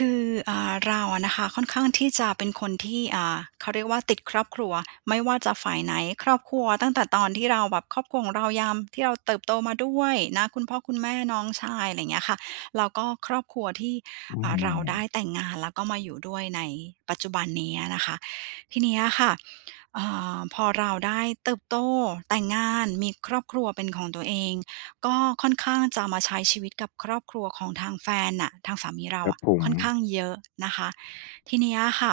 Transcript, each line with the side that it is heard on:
right: คือเราอะนะคะค่อนข้างที่จะเป็นคนที่เขาเรียกว่าติดครอบครัวไม่ว่าจะฝ่ายไหนครอบครัวตั้งแต่ตอนที่เราแบบครอบครัวของเรายามที่เราเติบโตมาด้วยนะคุณพ่อคุณแม่น้องชายอะไรอย่างเงี้ยค่ะแล้วก็ครอบครัวที่
left: อื
right: เราได้
left: ม
right: แต่งงานแล้วก็มาอยู่ด้วยในปัจจุบันนี้นะคะทีเนี้ยค่ะอ่พอเราได้เติบโตแต่งงานมีครอบครัวเป็นของตัวเอง ก็ค่อนข้างจะมาใช้ชีวิตกับครอบครัวของทางแฟนน่ะทางสามีเรา
left: ครับ
right: อะ
left: ผม
right: ค่อนข้างเยอะนะคะทีเนี้ยค่ะ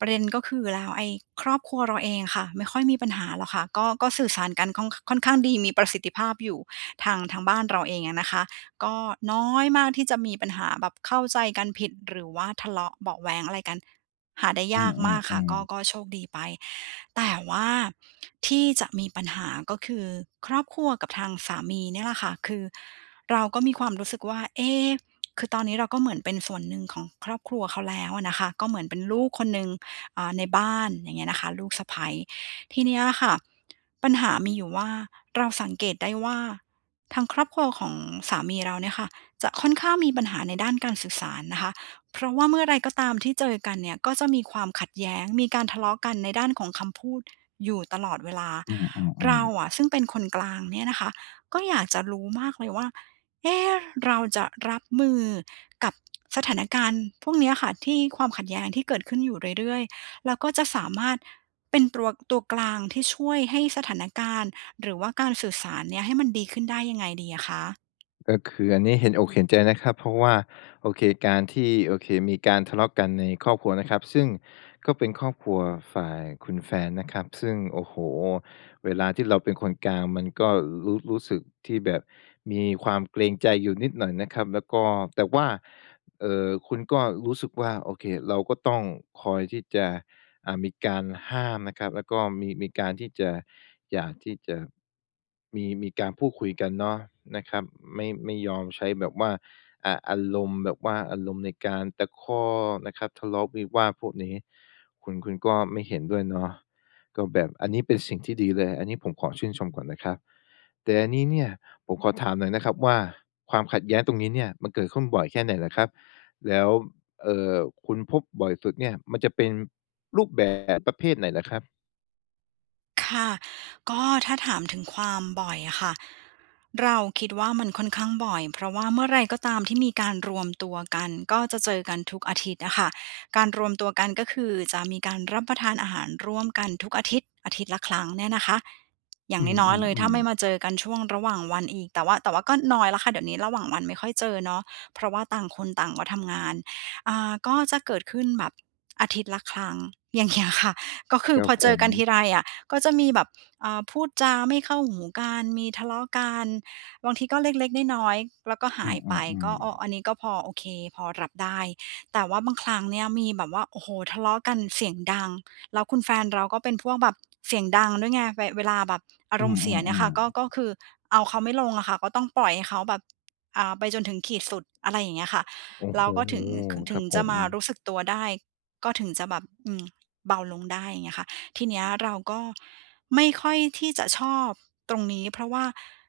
right: ประเด็นก็คือแล้วไอ้ครอบครัวเราเองค่ะไม่ค่อยมีปัญหาหรอกค่ะก็สื่อสารกันค่อนข้างดีมีประสิทธิภาพอยู่ทางบ้านเราเองอะนะคะ ก็น้อยมากที่จะมีปัญหาแบบเข้าใจกันผิดหรือว่าทะเลาะเบาะแว้งอะไรกันหาได้
left: อื
right: ยากมากค่ะ
left: ม
right: ก็
left: ๆ
right: ก็
left: ๆ
right: โชคดีไปแต่ว่าที่จะมีปัญหาก็คือครอบครัวกับทางสามีเนี่ยแหละค่ะคือเราก็มีความรู้สึกว่าเอ๊คือตอนนี้เราก็เหมือนเป็นส่วนหนึ่งของครอบครัวเขาแล้วอะนะคะก็เหมือนเป็นลูกคนหนึ่งในบ้านอย่างเงี้ยนะคะลูกสะใภ้ทีเนี้ยค่ะปัญหามีอยู่ว่าเราสังเกตได้ว่า ทางครอบครัวของสามีเราเนี่ยค่ะจะค่อนข้างมีปัญหาในด้านการสื่อสารนะคะเพราะว่าเมื่อไรก็ตามที่เจอกันเนี่ยก็จะมีความขัดแย้งมีการทะเลาะกันในด้านของคำพูดอยู่ตลอดเวลา
left: อืมอื
right: เรา
left: มๆ
right: อะ
left: ๆ
right: ซึ่งเป็นคนกลางเนี่ยนะคะก็อยากจะรู้มากเลยว่าเอ๊ะเราจะรับมือกับสถานการณ์พวกเนี้ยค่ะที่ความขัดแย้งที่เกิดขึ้นอยู่เรื่อยๆแล้วก็จะสามารถเป็นตัวกลางที่ช่วยให้สถานการณ์ หรือว่าการสื่อสารเนี่ยให้มันดีขึ้นได้ยังไงดีอะคะ
left: ก็คืออันนี้เห็นอกเห็นใจนะครับเพราะว่าโอเคการที่โอเคมีการทะเลาะกันในครอบครัวนะครับ ซึ่งก็เป็นครอบครัวฝ่ายคุณแฟนนะครับ ซึ่งโอ้โฮเวลาที่เราเป็นคนกลางมันก็รู้สึกที่แบบมีความเกรงใจอยู่นิดหน่อยนะครับแล้วก็แต่ว่า คุณก็รู้สึกว่าโอเคเราก็ต้องคอยที่จะมีการห้ามนะครับแล้วก็มีการที่จะอยากที่จะมีการพูดคุยกันเนาะนะครับไม่ยอมใช้แบบว่าอารมณ์แบบว่าอารมณ์ในการตะคอกนะครับทะเลาะวิวาทพวกนี้คุณก็ไม่เห็นด้วยเนาะก็แบบอันนี้เป็นสิ่งที่ดีเลยอันนี้ผมขอชื่นชมก่อนนะครับแต่อันนี้เนี่ยผมขอถามหน่อยนะครับว่าความขัดแย้งตรงนี้เนี่ยมันเกิดขึ้นบ่อยแค่ไหนเหรอครับ แล้วเอ่อคุณพบบ่อยสุดเนี่ยมันจะเป็นรูปแบบประเภทไหนเหรอครับ
right: ค่ะก็ถ้าถามถึงความบ่อยอะค่ะเราคิดว่ามันค่อนข้างบ่อยเพราะว่าเมื่อไรก็ตามที่มีการรวมตัวกันก็จะเจอกันทุกอาทิตย์อะค่ะการรวมตัวกันก็คือจะมีการรับประทานอาหารร่วมกันทุกอาทิตย์อาทิตย์ละครั้งเนี่ยนะคะอย่าง
left: อื
right: น้อยๆเลยถ้า
left: ม
right: ไม่
left: ๆ
right: มา
left: ๆ
right: เจอกันช่วงระหว่างวันอีกแต่ว่าก็น้อยแล้วค่ะเดี๋ยวนี้ระหว่างวันไม่ค่อยเจอเนาะเพราะว่าต่างคนต่างก็ทำงานก็จะเกิดขึ้นแบบอาทิตย์ละครั้งอย่างเงี้ยค่ะก็คื
left: ค
right: อ
left: รั
right: พ
left: บ
right: อ
left: ผ
right: เจอ
left: ม
right: กันทีไรอะ ก็จะมีแบบพูดจาไม่เข้าหูกันมีทะเลาะกันบางทีก็เล็กๆน้อยๆแล้วก็
left: อื
right: หายไป
left: ม
right: ก็ออ
left: ๆๆ
right: อันนี้ก็พอโอเคพอรับได้แต่ว่าบางครั้งเนี่ยมีแบบว่าโอ้โหทะเลาะกันเสียงดังแล้วคุณแฟนเราก็เป็นพวกแบบเสียงดังด้วยไงเวลาแบบอา
left: อื
right: รมณ์เสียเนี่ย
left: ม
right: ค่ะก็ก็
left: ๆ
right: คือเอาเขาไม่ลงอะค่ะก็ต้องปล่อยให้เขาแบบไปจนถึงขีดสุดอะไรอย่างเงี้ยค่ะ
left: ๆโอ้
right: แล้
left: โฮ
right: วก็ถึง
left: ครับผ
right: จะ
left: ม
right: มารู้สึกตัวได้ก็ถึงจะแบบอืมเบาลงได้อย่างเงี้ยค่ะ ทีเนี้ยเราก็ไม่ค่อยที่จะชอบตรงนี้เพราะว่า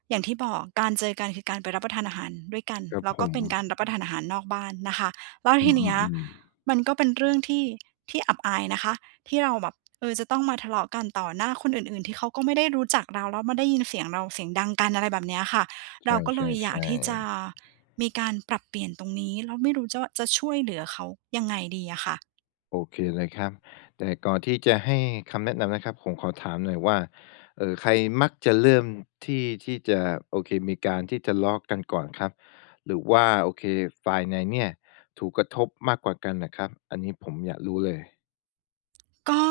right: อย่างที่บอกการเจอกันคือการไปรับประทานอาหารด้วยกัน
left: ครับ
right: แล้ว
left: ผ
right: ก็
left: ม
right: เป็นการรับประทานอาหารนอกบ้านนะคะแล้ว
left: อื
right: ทีเนี้ย
left: มๆ
right: มันก็เป็นเรื่องที่ที่อับอายนะคะที่เราแบบเออจะต้องมาทะเลาะกันต่อหน้าคนอื่นๆที่เขาก็ไม่ได้รู้จักเราแล้วมาได้ยินเสียงเราเสียงดังกันอะไรแบบเนี้ยค่ะ
left: ๆ
right: เราก็
left: ใช
right: เลยอยาก
left: ่
right: ที่
left: ๆ
right: จะ
left: ๆ
right: มีการปรับเปลี่ยนตรงนี้แล้วไม่รู้จะว่าจะช่วยเหลือเขายังไงดีอะค่ะ
left: โอเคเลยครับแต่ก่อนที่จะให้คำแนะนำนะครับผมขอถามหน่อยว่าใครมักจะเริ่มที่จะโอเคมีการที่ทะเลาะกันก่อนครับหรือว่าโอเคฝ่ายไหนเนี่ยถูกกระทบมากกว่ากันน่ะครับอันนี้ผมอยากรู้เลย
right: ก็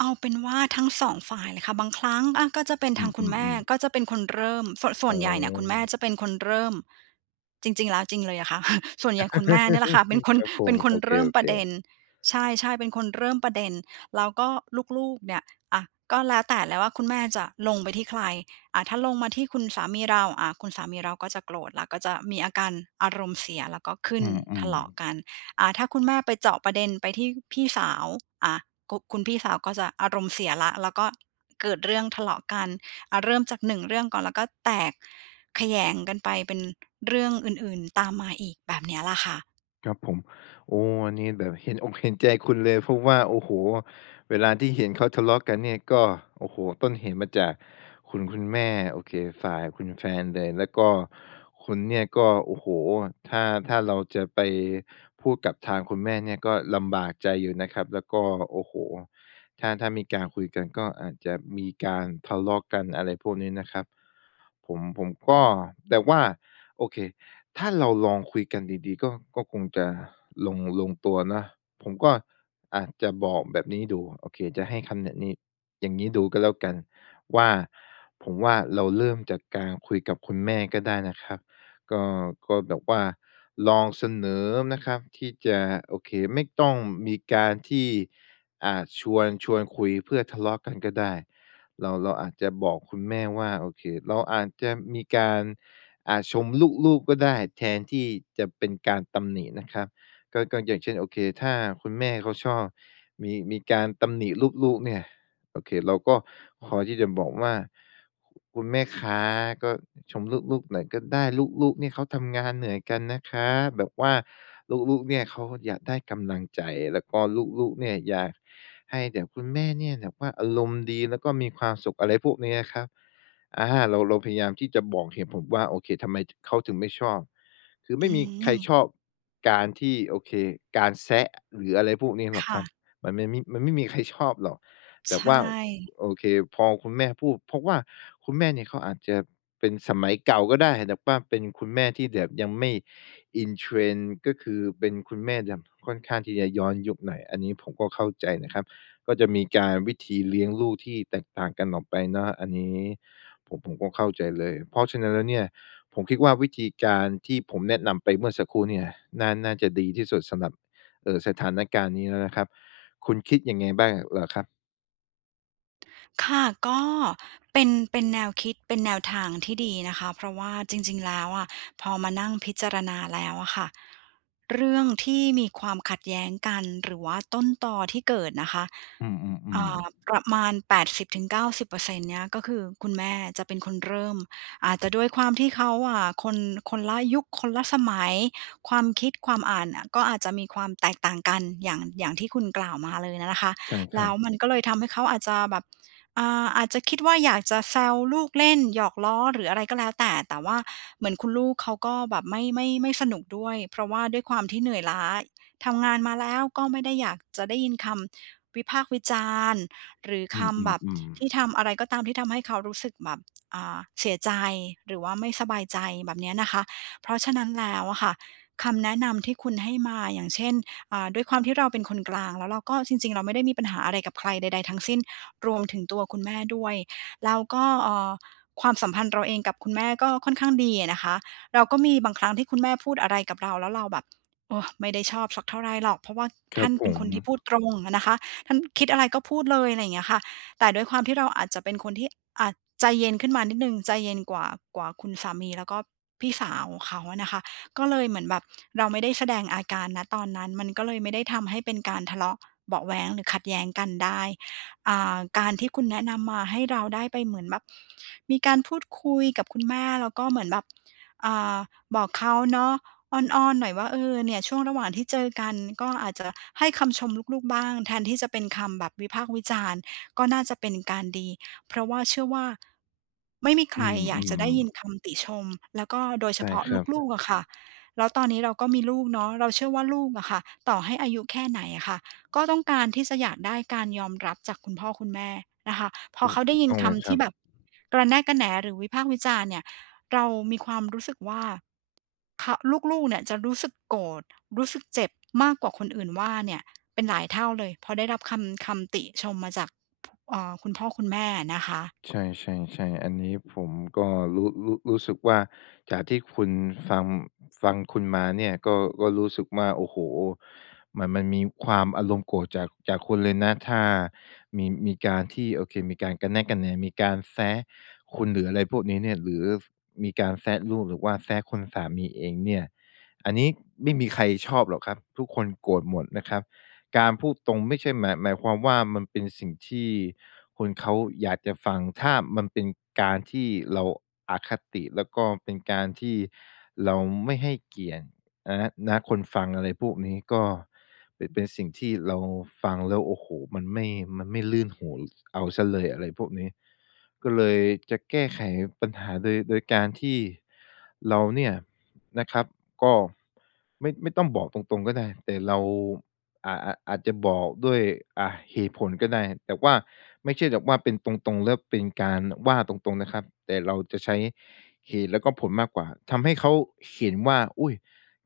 right: เอาเป็นว่าทั้งสองฝ่ายเลยค่ะบางครั้งอะก็จะเป็น
left: อื
right: ทางคุณแม่
left: มๆ
right: ก็
left: ๆ
right: จะเป็นคนเริ่มส่วนส่ว
left: อ๋
right: น
left: อ
right: ใหญ่เนี่ยคุณแม่จะเป็นคนเริ่มจริงๆแล้วจริงเลยอะค่ะ ส่วนใหญ่คุณแม่เนี่ยแหละค่ะเป็น คน
left: ครับผ
right: เป็
left: ม
right: นคน
left: โอ
right: เริ่มป
left: เค
right: ระเด็น
left: ๆ
right: ใช่ๆเป็นคนเริ่มประเด็นแล้วก็ลูกๆเนี่ยอะก็แล้วแต่แล้วว่าคุณแม่จะลงไปที่ใครอ่ะถ้าลงมาที่คุณสามีเราอ่ะคุณสามีเราก็จะโกรธแล้วก็จะมีอาการอารมณ์เสียแล้วก็ขึ้น
left: อื
right: ทะ
left: ม
right: เลาะกั
left: ๆ
right: น ถ้าคุณแม่ไปเจาะประเด็นไปที่พี่สาวอ่ากุคุณพี่สาวก็จะอารมณ์เสียแล้วแล้วก็เกิดเรื่องทะเลาะกันเริ่มจากหนึ่งเรื่องก่อนแล้วก็แตกแขยงกันไปเป็นเรื่องอื่นๆตามมาอีกแบบเนี้ยล่ะค่ะ
left: ครับผมโอ้อันนี้แบบเห็น อกเห็นใจคุณเลยเพราะว่าโอ้โฮเวลาที่เห็นเขาทะเลาะกันเนี่ยก็โอ้โฮต้นเหตุมาจากคุณแม่โอเคฝ่ายคุณแฟนเลยแล้วก็คุณเนี่ยก็โอ้โฮถ้าถ้าเราจะไปพูดกับทางคุณแม่เนี่ยก็ลำบากใจอยู่นะครับแล้วก็โอ้โฮถ้ามีการคุยกันก็อาจจะมีการทะเลาะกันอะไรพวกนี้นะครับผมก็แต่ว่า โอเค ถ้าเราลองคุยกันดีๆก็ก็คงจะลงตัวนะ ผมก็อาจจะบอกแบบนี้ดูโอเคจะให้คำแนะนี้อย่างนี้ดูก็แล้วกันว่าผมว่าเราเริ่มจากการคุยกับคุณแม่ก็ได้นะครับก็ก็แบบว่าลองเสนอนะครับที่จะโอเคไม่ต้องมีการที่ชวนคุยเพื่อทะเลาะกันก็ได้เราอาจจะบอกคุณแม่ว่าโอเคเราอาจจะมีการ อาาชมลูกๆก็ได้แทนที่จะเป็นการตำหนินะครับก็ก็อย่างเช่นโอเคถ้าคุณแม่เขาชอบมีการตำหนิลูกๆเนี่ยโอเคเราก็ขอที่จะบอกว่าคุณแม่คาก็ชมลูกๆหน่อยก็ได้ลูกๆเนี่ยเขาทำงานเหนื่อยกันนะคะแบบว่าลูกๆเนี่ยเขาอยากได้กำลังใจแล้วก็ลูกๆเนี่ยอยากให้แบบคุณแม่เนี่ยแบบว่าอารมณ์ดีแล้วก็มีความสุขอะไรพวกนี้นะครับ อาเราพยายามที่จะบอกเหตุผลว่าโอเคทำไมเขาถึงไม่ชอบคือไม่
right: อื
left: มีใคร
right: ม
left: ชอบการที่โอเคการแซะหรืออะไรพวกนี้หรอกค
right: ค่ะ
left: รับมันไม่มีมันไม่มีใคร ชอบหรอก
right: ใช
left: แต่ว่า
right: ่
left: โอเคพอคุณแม่พูดเพราะว่าคุณแม่เนี่ยเขาอาจจะเป็นสมัยเก่าก็ได้แต่ว่าเป็นคุณแม่ที่แบบยังไม่อินเทรนก็คือเป็นคุณแม่แบบค่อนข้างที่จะย้อนยุคหน่อยอันนี้ผมก็เข้าใจนะครับ ก็จะมีการวิธีเลี้ยงลูกที่แตกต่างกันออกไปเนาะอันนี้ผมก็เข้าใจเลยเพราะฉะนั้นแล้วเนี่ยผมคิดว่าวิธีการที่ผมแนะนำไปเมื่อสักครู่เนี่ยน่าจะดีที่สุดสำหรับสถานการณ์นี้แล้วนะครับคุณคิดยังไงบ้างเหรอครับ
right: ค่ะก็เป็นแนวคิดเป็นแนวทางที่ดีนะคะเพราะว่าจริงๆแล้วอะพอมานั่งพิจารณาแล้วอะค่ะเรื่องที่มีความขัดแย้งกันหรือว่าต้นตอที่เกิดนะคะ
left: อืมๆๆ
right: ประมาณ80-90%เก้าสิบเปอร์เซ็นต์เนี้ยก็คือคุณแม่จะเป็นคนเริ่มอาจจะด้วยความที่เขาอะคนละยุคคนละสมัยความคิดความอ่านอะก็อาจจะมีความแตกต่างกันอย่างที่คุณกล่าวมาเลยน่ะนะคะ
left: ใช่ครั
right: แล้
left: บ
right: วมันก็เลยทำให้เขาอาจจะแบบ อาจจะคิดว่าอยากจะแซวลูกเล่นหยอกล้อหรืออะไรก็แล้วแต่แต่ว่าเหมือนคุณลูกเขาก็แบบไม่สนุกด้วยเพราะว่าด้วยความที่เหนื่อยล้าทำงานมาแล้วก็ไม่ได้อยากจะได้ยินคำวิพากษ์วิจารณ์หรือ
left: อื
right: คำแบบ
left: มๆ
right: ที่
left: ๆ
right: ทำอะไรก็ตามที่ทำให้เขารู้สึกแบบเสียใจหรือว่าไม่สบายใจแบบเนี้ยนะคะเพราะฉะนั้นแล้วอะค่ะคำแนะนำที่คุณให้มาอย่างเช่นด้วยความที่เราเป็นคนกลางแล้วเราก็จริงๆเราไม่ได้มีปัญหาอะไรกับใครใดๆทั้งสิ้น รวมถึงตัวคุณแม่ด้วยแล้วก็ความสัมพันธ์เราเองกับคุณแม่ก็ค่อนข้างดีอะนะคะเราก็มีบางครั้งที่คุณแม่พูดอะไรกับเราแล้วเราแบบโอ้ไม่ได้ชอบสักเท่าไรหรอกเพราะว่า
left: ครั
right: ท่า
left: บ
right: น
left: ผ
right: เป็น
left: ม
right: คนที่พูดตรงอะนะคะท่านคิดอะไรก็พูดเลยอะไรอย่างเงี้ยค่ะแต่ด้วยความที่เราอาจจะเป็นคนที่อ่าใจเย็นขึ้นมานิดหนึ่งใจเย็นกว่ากว่าคุณสามีแล้วก็พี่สาวเขาอะนะคะก็เลยเหมือนแบบเราไม่ได้แสดงอาการณตอนนั้นมันก็เลยไม่ได้ทำให้เป็นการทะเลาะเบาะแว้งหรือขัดแย้งกันได้ การที่คุณแนะนำมาให้เราได้ไปเหมือนแบบมีการพูดคุยกับคุณแม่แล้วก็เหมือนแบบอ่าบอกเขาเนาะอ้อนๆหน่อยว่าเออเนี่ยช่วงระหว่างที่เจอกันก็อาจจะให้คำชมลูกๆบ้างแทนที่จะเป็นคำแบบวิพากษ์วิจารณ์ก็น่าจะเป็นการดีเพราะว่าเชื่อว่าไม่มีใค
left: อื
right: รอยากจะ
left: ม
right: ได้ยิน
left: ๆ
right: คำติชมแล้วก็โดยเฉ
left: ใช่
right: พาะ
left: ครับ
right: ลูกๆอะค่ะแล้วตอนนี้เราก็มีลูกเนาะเราเชื่อว่าลูกอะค่ะต่อให้อายุแค่ไหนอะค่ะ ก็ต้องการที่จะอยากได้การยอมรับจากคุณพ่อคุณแม่นะคะพอ
left: ถูก
right: เขาได้
left: ถูก
right: ยิน
left: ต้องเลย
right: คำ
left: ครั
right: ที่
left: บ
right: แบบกระแนะกระแหนหรือวิพากษ์วิจารณ์เนี่ยเรามีความรู้สึกว่าเขาลูกๆเนี่ยจะรู้สึกโกรธรู้สึกเจ็บมากกว่าคนอื่นว่าเนี่ยเป็นหลายเท่าเลยพอได้รับคำติชมมาจากคุณพ่อคุณแม่นะคะ
left: ใช่ใช่ใช่อันนี้ผมก็รู้สึกว่าจากที่คุณฟังฟังคุณมาเนี่ยก็ก็รู้สึกว่าโอ้โฮมันมันมีความอารมณ์โกรธจากคุณเลยนะถ้ามีการที่โอเคมีการกระแนะกระแหนมีการแซะคุณหรืออะไรพวกนี้เนี่ยหรือมีการแซะลูกหรือว่าแซะคุณสามีเองเนี่ยอันนี้ไม่มีใครชอบหรอกครับทุกคนโกรธหมดนะครับ การพูดตรงไม่ใช่หมายความว่ามันเป็นสิ่งที่คนเขาอยากจะฟังถ้ามันเป็นการที่เราอคติแล้วก็เป็นการที่เราไม่ให้เกียรตินะคนฟังอะไรพวกนี้ก็เป็นสิ่งที่เราฟังแล้วโอ้โฮมันไม่มันไม่ลื่นหูเอาเสียเลยอะไรพวกนี้ก็เลยจะแก้ไขปัญหาโดยการที่เราเนี่ยนะครับก็ไม่ต้องบอกตรงๆก็ได้แต่เรา อาจจะบอกด้วยเหตุผลก็ได้ แต่ว่าไม่ใช่แบบว่าเป็นตรงๆแล้วเป็นการว่าตรงๆนะครับ แต่เราจะใช้เหตุแล้วก็ผลมากกว่า ทำให้เขาเห็นว่าอุย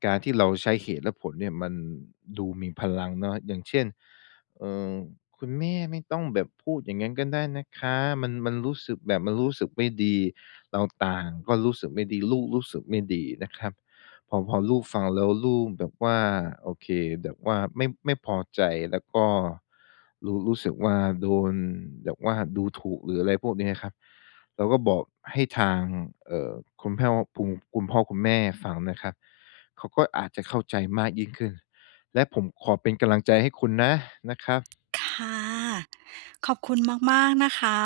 left: การที่เราใช้เหตุและผลเนี่ยมันดูมีพลังเนาะอย่างเช่นเออคุณแม่ไม่ต้องแบบพูดอย่างนั้นก็ได้นะคะมันมันรู้สึกแบบมันรู้สึกไม่ดีเราต่างก็รู้สึกไม่ดีลูกรู้สึกไม่ดีนะครับ พอลูกฟังแล้วลูกแบบว่าโอเคแบบว่าไม่พอใจแล้วก็รู้สึกว่าโดนแบบว่าดูถูกหรืออะไรพวกนี้ยครับเราก็บอกให้ทางเอ่อคุณพ่อพุงคุณพ่อคุณแม่ฟังนะครับเขาก็อาจจะเข้าใจมากยิ่งขึ้นและผมขอเป็นกำลังใจให้คุณนะนะครับ
right: ค่ะขอบคุณมากๆนะคะ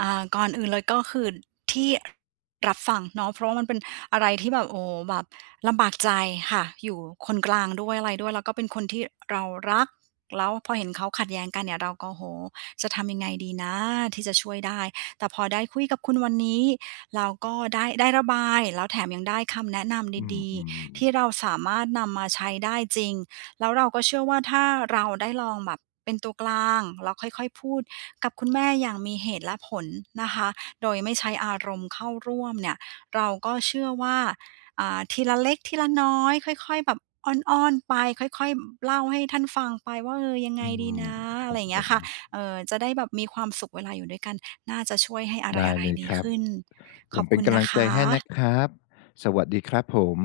right: ก่อนอื่นเลยก็คือที่รับฟังเนาะเพราะว่ามันเป็นอะไรที่แบบโอ้โฮแบบลำบากใจค่ะอยู่คนกลางด้วยอะไรด้วยแล้วก็เป็นคนที่เรารักแล้วพอเห็นเขาขัดแย้งกันเนี่ยเราก็โอ้โฮจะทำยังไงดีนะที่จะช่วยได้แต่พอได้คุยกับคุณวันนี้เราก็ได้ระบายแล้วแถมยังได้คำแนะน
left: อื
right: ำ
left: ม
right: ดี
left: อืม
right: ๆที่เราสามารถนำมาใช้ได้จริง แล้วเราก็เชื่อว่าถ้าเราได้ลองแบบเป็นตัวกลางแล้วค่อยๆพูดกับคุณแม่อย่างมีเหตุและผลนะคะโดยไม่ใช้อารมณ์เข้าร่วมเนี่ยเราก็เชื่อว่าทีละเล็กทีละน้อยค่อยๆแบบอ้อนๆไปค่อยๆเล่าให้ท่านฟังไปว่าเออยังไง
left: อื
right: ดี
left: ม
right: นะ
left: ค
right: อะ
left: รั
right: ไร
left: บ
right: อย่า
left: ผ
right: งเงี้ย
left: ม
right: ค่ะเออจะได้แบบมีความสุขเวลาอยู่ด้วยกันน่าจะช่วยให้อะ
left: ได้
right: ไร
left: เลย
right: ๆดี
left: ครับ
right: ขึ้น
left: ผ
right: ขอ
left: ม
right: บ
left: เป็
right: คุ
left: น
right: ณ
left: กำ
right: นะ
left: ลังใจ
right: คะ
left: ให้นะครับสวัสดีครับผม